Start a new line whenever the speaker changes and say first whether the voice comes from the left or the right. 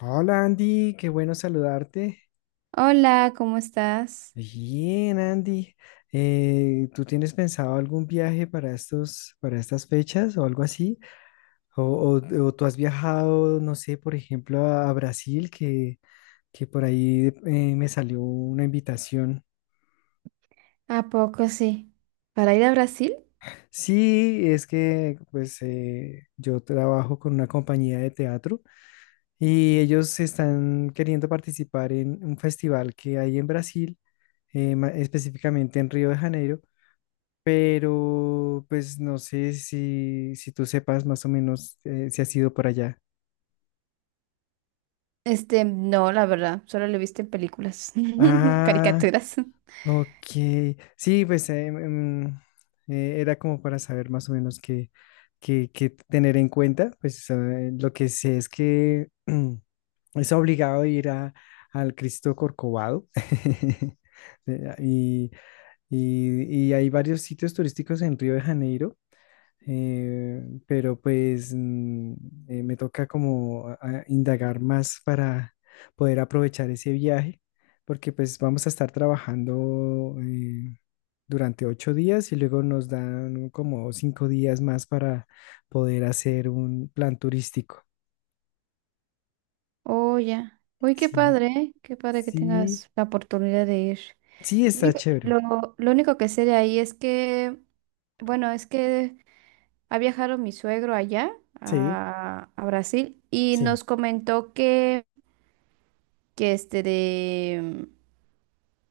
left: Hola Andy, qué bueno saludarte.
right: Hola, ¿cómo estás?
left: Bien, Andy. ¿Tú tienes pensado algún viaje para estas fechas o algo así? O tú has viajado, no sé, por ejemplo, a Brasil, que por ahí me salió una invitación.
right: ¿A poco sí? ¿Para ir a Brasil?
left: Sí, es que pues yo trabajo con una compañía de teatro y ellos están queriendo participar en un festival que hay en Brasil, específicamente en Río de Janeiro. Pero pues no sé si tú sepas más o menos si has ido por allá.
right: No, la verdad, solo lo he visto en películas,
left: Ah,
right: caricaturas.
left: ok. Sí, pues em, era como para saber más o menos qué tener en cuenta. Pues lo que sé es que es obligado ir al Cristo Corcovado. Eh, Y, y hay varios sitios turísticos en Río de Janeiro, pero pues me toca como a indagar más para poder aprovechar ese viaje, porque pues vamos a estar trabajando durante 8 días y luego nos dan como 5 días más para poder hacer un plan turístico.
right: Oh, ya. Uy,
left: Sí,
right: qué padre que
left: sí,
right: tengas la oportunidad de ir.
left: sí,
right: Lo
left: está
right: único,
left: chévere.
right: lo, lo único que sé de ahí es que, bueno, es que ha viajado mi suegro allá
left: Sí,
right: a Brasil y
left: sí,
right: nos comentó que, que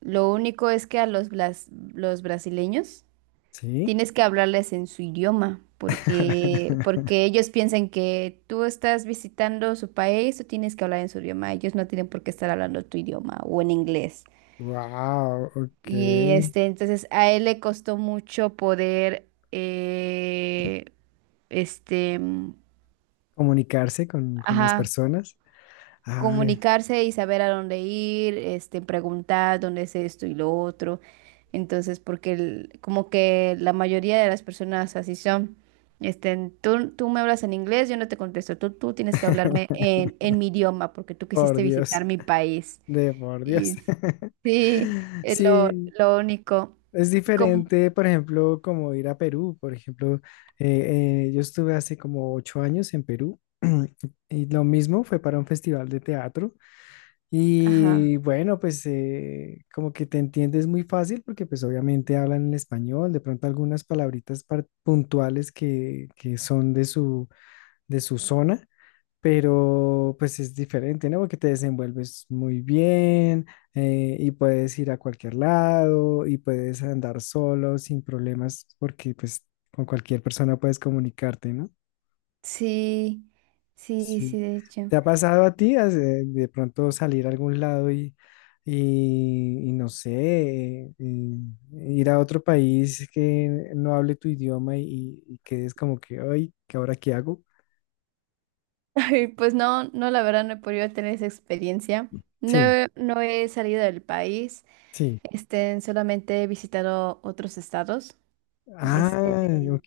right: lo único es que a los, los brasileños
left: sí.
right: tienes que hablarles en su idioma, porque, porque ellos piensan que tú estás visitando su país, tú tienes que hablar en su idioma, ellos no tienen por qué estar hablando tu idioma o en inglés.
left: Wow,
right: Y
left: ok.
right: entonces a él le costó mucho poder, este, mm,
left: Comunicarse con las
right: ajá,
left: personas. Ah,
right: comunicarse y saber a dónde ir, preguntar dónde es esto y lo otro. Entonces, porque como que la mayoría de las personas así son. Tú me hablas en inglés, yo no te contesto. Tú tienes que hablarme en mi idioma porque tú
left: Por
right: quisiste visitar
left: Dios,
right: mi país.
left: de por Dios.
right: Y sí, es
left: Sí,
right: lo único.
left: es
right: Y como,
left: diferente, por ejemplo, como ir a Perú. Por ejemplo, yo estuve hace como 8 años en Perú. Y lo mismo fue para un festival de teatro.
right: ajá,
left: Y bueno, pues como que te entiendes muy fácil porque pues obviamente hablan en español, de pronto algunas palabritas puntuales que son de de su zona. Pero pues es diferente, ¿no? Porque te desenvuelves muy bien, y puedes ir a cualquier lado y puedes andar solo sin problemas porque pues con cualquier persona puedes comunicarte, ¿no?
right: sí, sí,
left: Sí.
right: sí, de hecho.
left: ¿Te ha pasado a ti has, de pronto salir a algún lado y no sé, y ir a otro país que no hable tu idioma, y quedes como que, ay, ¿qué ahora qué hago?
right: Y pues no, no, la verdad no he podido tener esa experiencia. No,
left: Sí,
right: no he salido del país,
left: sí.
right: solamente he visitado otros estados.
left: Ah,
right: Este, de-
left: ok.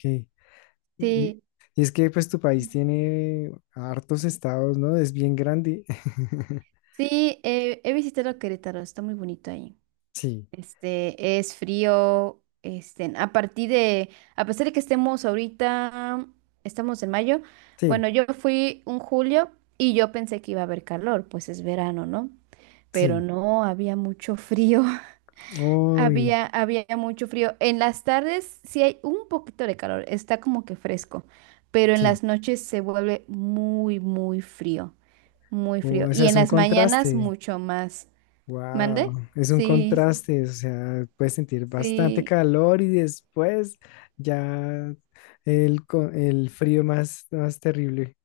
left: Y
right: sí,
left: y es que pues tu país tiene hartos estados, ¿no? Es bien grande.
right: sí, he visitado Querétaro, está muy bonito ahí.
left: Sí,
right: Es frío, a partir de, a pesar de que estemos ahorita, estamos en mayo,
left: sí,
right: bueno, yo fui un julio y yo pensé que iba a haber calor, pues es verano, ¿no? Pero
left: sí.
right: no, había mucho frío.
left: Uy,
right: Había mucho frío. En las tardes sí hay un poquito de calor, está como que fresco, pero en
left: sí.
right: las noches se vuelve muy frío, muy frío.
left: O sea,
right: Y
left: es
right: en
left: un
right: las mañanas
left: contraste.
right: mucho más.
left: Wow,
right: ¿Mande?
left: es un
right: Sí,
left: contraste. O sea, puedes sentir bastante
right: sí,
left: calor y después ya el frío más, más terrible.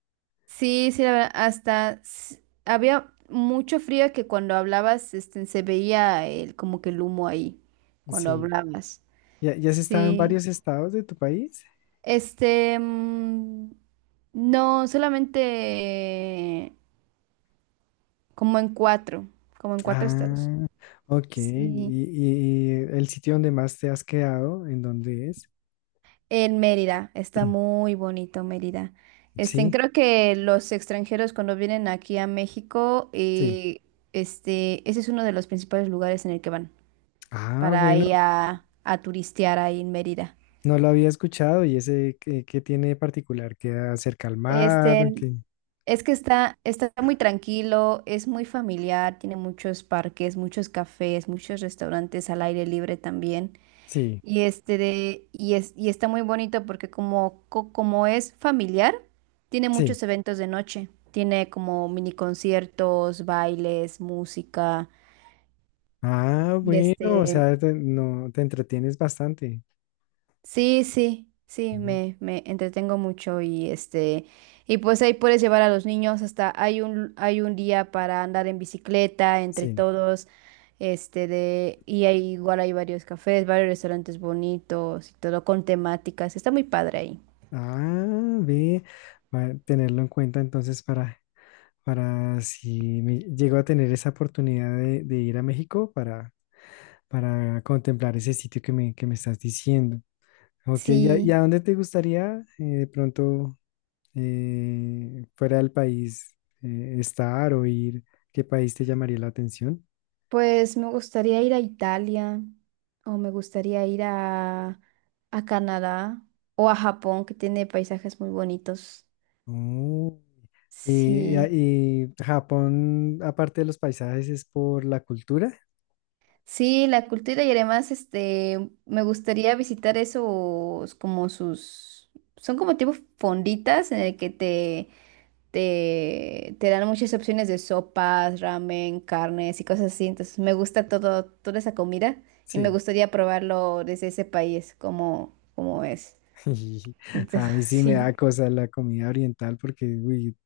right: sí, sí, la verdad, hasta había mucho frío que cuando hablabas, se veía el, como que el humo ahí, cuando
left: Sí.
right: hablabas.
left: ¿Ya, ya has estado en
right: Sí,
left: varios estados de tu país?
right: este, mm, no, solamente... como en cuatro, como en cuatro estados.
left: Ah, ok. ¿Y,
right: Sí,
left: y el sitio donde más te has quedado, en dónde es?
right: en Mérida, está muy bonito Mérida.
left: Sí,
right: Creo que los extranjeros cuando vienen aquí a México,
left: sí.
right: ese es uno de los principales lugares en el que van
left: Ah,
right: para
left: bueno,
right: ir a turistear ahí en Mérida.
left: no lo había escuchado. ¿Y ese qué, tiene de particular? ¿Qué acerca al mar?
right: Este,
left: Que
right: es que está, está muy tranquilo, es muy familiar, tiene muchos parques, muchos cafés, muchos restaurantes al aire libre también.
left: sí,
right: Y es, y está muy bonito porque como, como es familiar, tiene
left: sí.
right: muchos eventos de noche. Tiene como mini conciertos, bailes, música.
left: Ah,
right: Y
left: bueno, o sea, te, no, te entretienes bastante.
right: sí, sí, sí,
left: Mm,
right: me entretengo mucho y y pues ahí puedes llevar a los niños hasta hay un día para andar en bicicleta entre
left: sí.
right: todos. Y hay, igual hay varios cafés, varios restaurantes bonitos y todo con temáticas. Está muy padre ahí.
left: Ah, ve, va a tenerlo en cuenta entonces para si me llego a tener esa oportunidad de ir a México para, contemplar ese sitio que me estás diciendo. Ok, ¿y a
right: Sí.
left: dónde te gustaría de pronto, fuera del país, estar o ir? ¿Qué país te llamaría la atención?
right: Pues me gustaría ir a Italia o me gustaría ir a Canadá o a Japón, que tiene paisajes muy bonitos.
left: Oh.
right: Sí,
left: Y Japón, aparte de los paisajes, es por la cultura.
right: sí, la cultura y además me gustaría visitar esos como sus, son como tipo fonditas en el que te, te dan muchas opciones de sopas, ramen, carnes y cosas así. Entonces me gusta todo, toda esa comida y me
left: Sí.
right: gustaría probarlo desde ese país, como, como es.
left: A
right: Entonces,
left: mí sí me da
right: sí,
left: cosa la comida oriental porque, uy,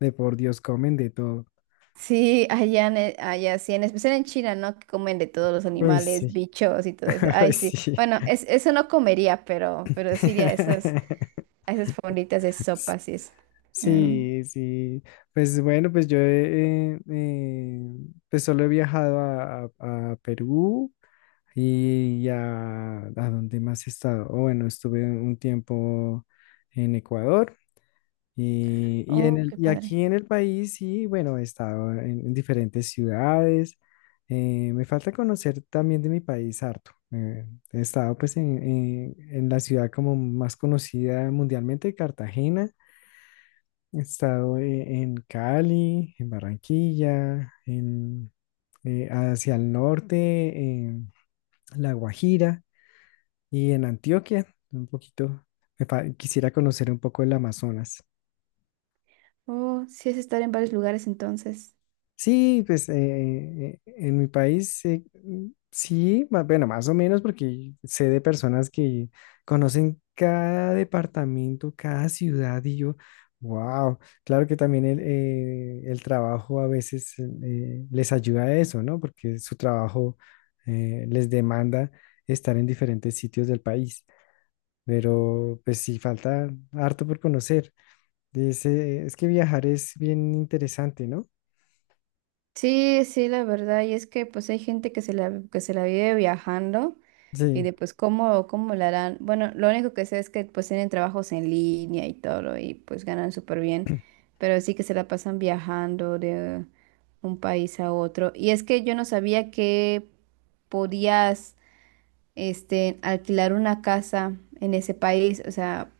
left: de por Dios comen de todo.
right: sí, allá, allá sí, en especial en China, ¿no? Que comen de todos los
left: Uy,
right: animales,
left: sí.
right: bichos y todo eso.
left: Uy,
right: Ay, sí.
left: sí.
right: Bueno, es, eso no comería, pero sí iría a esas fonditas de sopas y eso. Mm.
left: Sí, sí. Pues bueno, pues pues solo he viajado a Perú. ¿Y ya a dónde más he estado? O bueno, estuve un tiempo en Ecuador y, y en
right: Oh,
left: el,
right: qué
left: y
right: padre.
left: aquí en el país, y bueno, he estado en diferentes ciudades. Me falta conocer también de mi país harto. He estado pues en la ciudad como más conocida mundialmente, Cartagena. He estado, en Cali, en Barranquilla, en, hacia el norte, en La Guajira. Y en Antioquia, un poquito. Quisiera conocer un poco el Amazonas.
right: Oh, sí es estar en varios lugares entonces.
left: Sí, pues en mi país, sí, bueno, más o menos, porque sé de personas que conocen cada departamento, cada ciudad, y yo, wow. Claro que también el trabajo a veces les ayuda a eso, ¿no? Porque su trabajo les demanda estar en diferentes sitios del país, pero pues sí, falta harto por conocer. Dice, es que viajar es bien interesante, ¿no?
right: Sí, sí, la verdad, y es que pues hay gente que que se la vive viajando y
left: Sí.
right: de pues cómo, cómo la harán. Bueno, lo único que sé es que pues tienen trabajos en línea y todo y pues ganan súper bien, pero sí que se la pasan viajando de un país a otro. Y es que yo no sabía que podías alquilar una casa en ese país. O sea,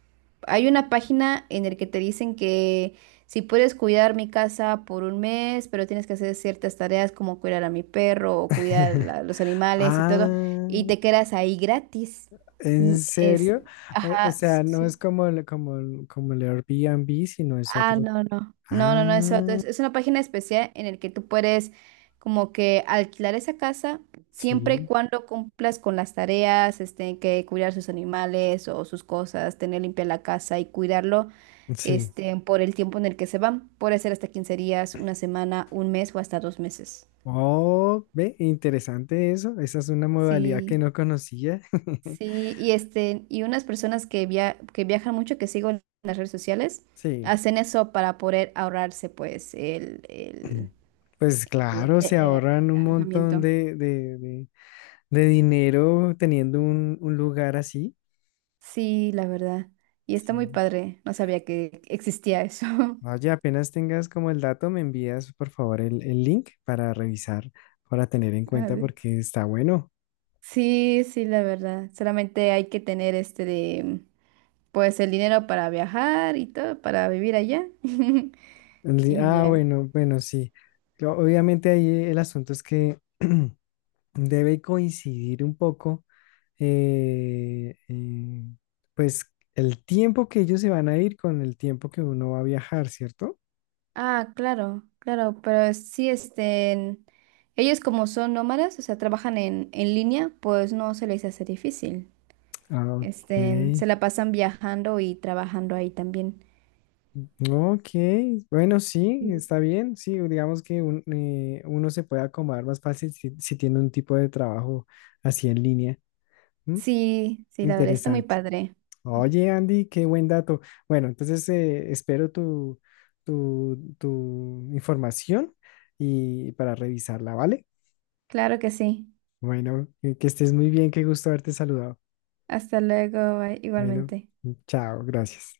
right: hay una página en la que te dicen que si puedes cuidar mi casa por un mes, pero tienes que hacer ciertas tareas como cuidar a mi perro o cuidar los animales y todo, y
left: Ah,
right: te quedas ahí gratis.
left: ¿en
right: Mm, es,
left: serio? O
right: ajá,
left: sea, no es como el Airbnb, sino es
right: Ah,
left: otro.
right: no, no. No, no, no, es otro.
left: Ah,
right: Es una página especial en el que tú puedes como que alquilar esa casa siempre y
left: sí,
right: cuando cumplas con las tareas, que cuidar sus animales o sus cosas, tener limpia la casa y cuidarlo,
left: sí.
right: por el tiempo en el que se van. Puede ser hasta 15 días, una semana, un mes o hasta 2 meses.
left: Oh, ve, interesante eso. Esa es una modalidad que
right: Sí,
left: no conocía.
right: sí, y y unas personas que que viajan mucho, que sigo en las redes sociales,
left: Sí.
right: hacen eso para poder ahorrarse, pues,
left: Pues claro, se
right: el
left: ahorran un montón
right: alojamiento.
left: de dinero teniendo un lugar así.
right: Sí, la verdad. Y está muy
left: Sí.
right: padre. No sabía que existía eso.
left: Oye, apenas tengas como el dato, me envías por favor el link para revisar, para tener en
right: A
left: cuenta
right: ver.
left: porque está bueno.
right: Sí, sí, la verdad. Solamente hay que tener pues el dinero para viajar y todo, para vivir allá. Y
left: Ah,
right: ya.
left: bueno, bueno, sí. Obviamente ahí el asunto es que debe coincidir un poco, eh, eh, pues el tiempo que ellos se van a ir con el tiempo que uno va a viajar, ¿cierto?
right: Ah, claro, claro, pero sí, ellos como son nómadas, o sea, trabajan en línea, pues no se les hace difícil.
left: Ah, ok.
right: Se la pasan viajando y trabajando ahí también.
left: Ok, bueno, sí, está bien, sí, digamos que uno se puede acomodar más fácil si tiene un tipo de trabajo así en línea. ¿M?
right: Sí, sí, la verdad está muy
left: Interesante.
right: padre.
left: Oye, Andy, qué buen dato. Bueno, entonces espero tu información y para revisarla, ¿vale?
right: Claro que sí.
left: Bueno, que estés muy bien, qué gusto haberte saludado.
right: Hasta luego, bye,
left: Bueno,
right: igualmente.
left: chao, gracias.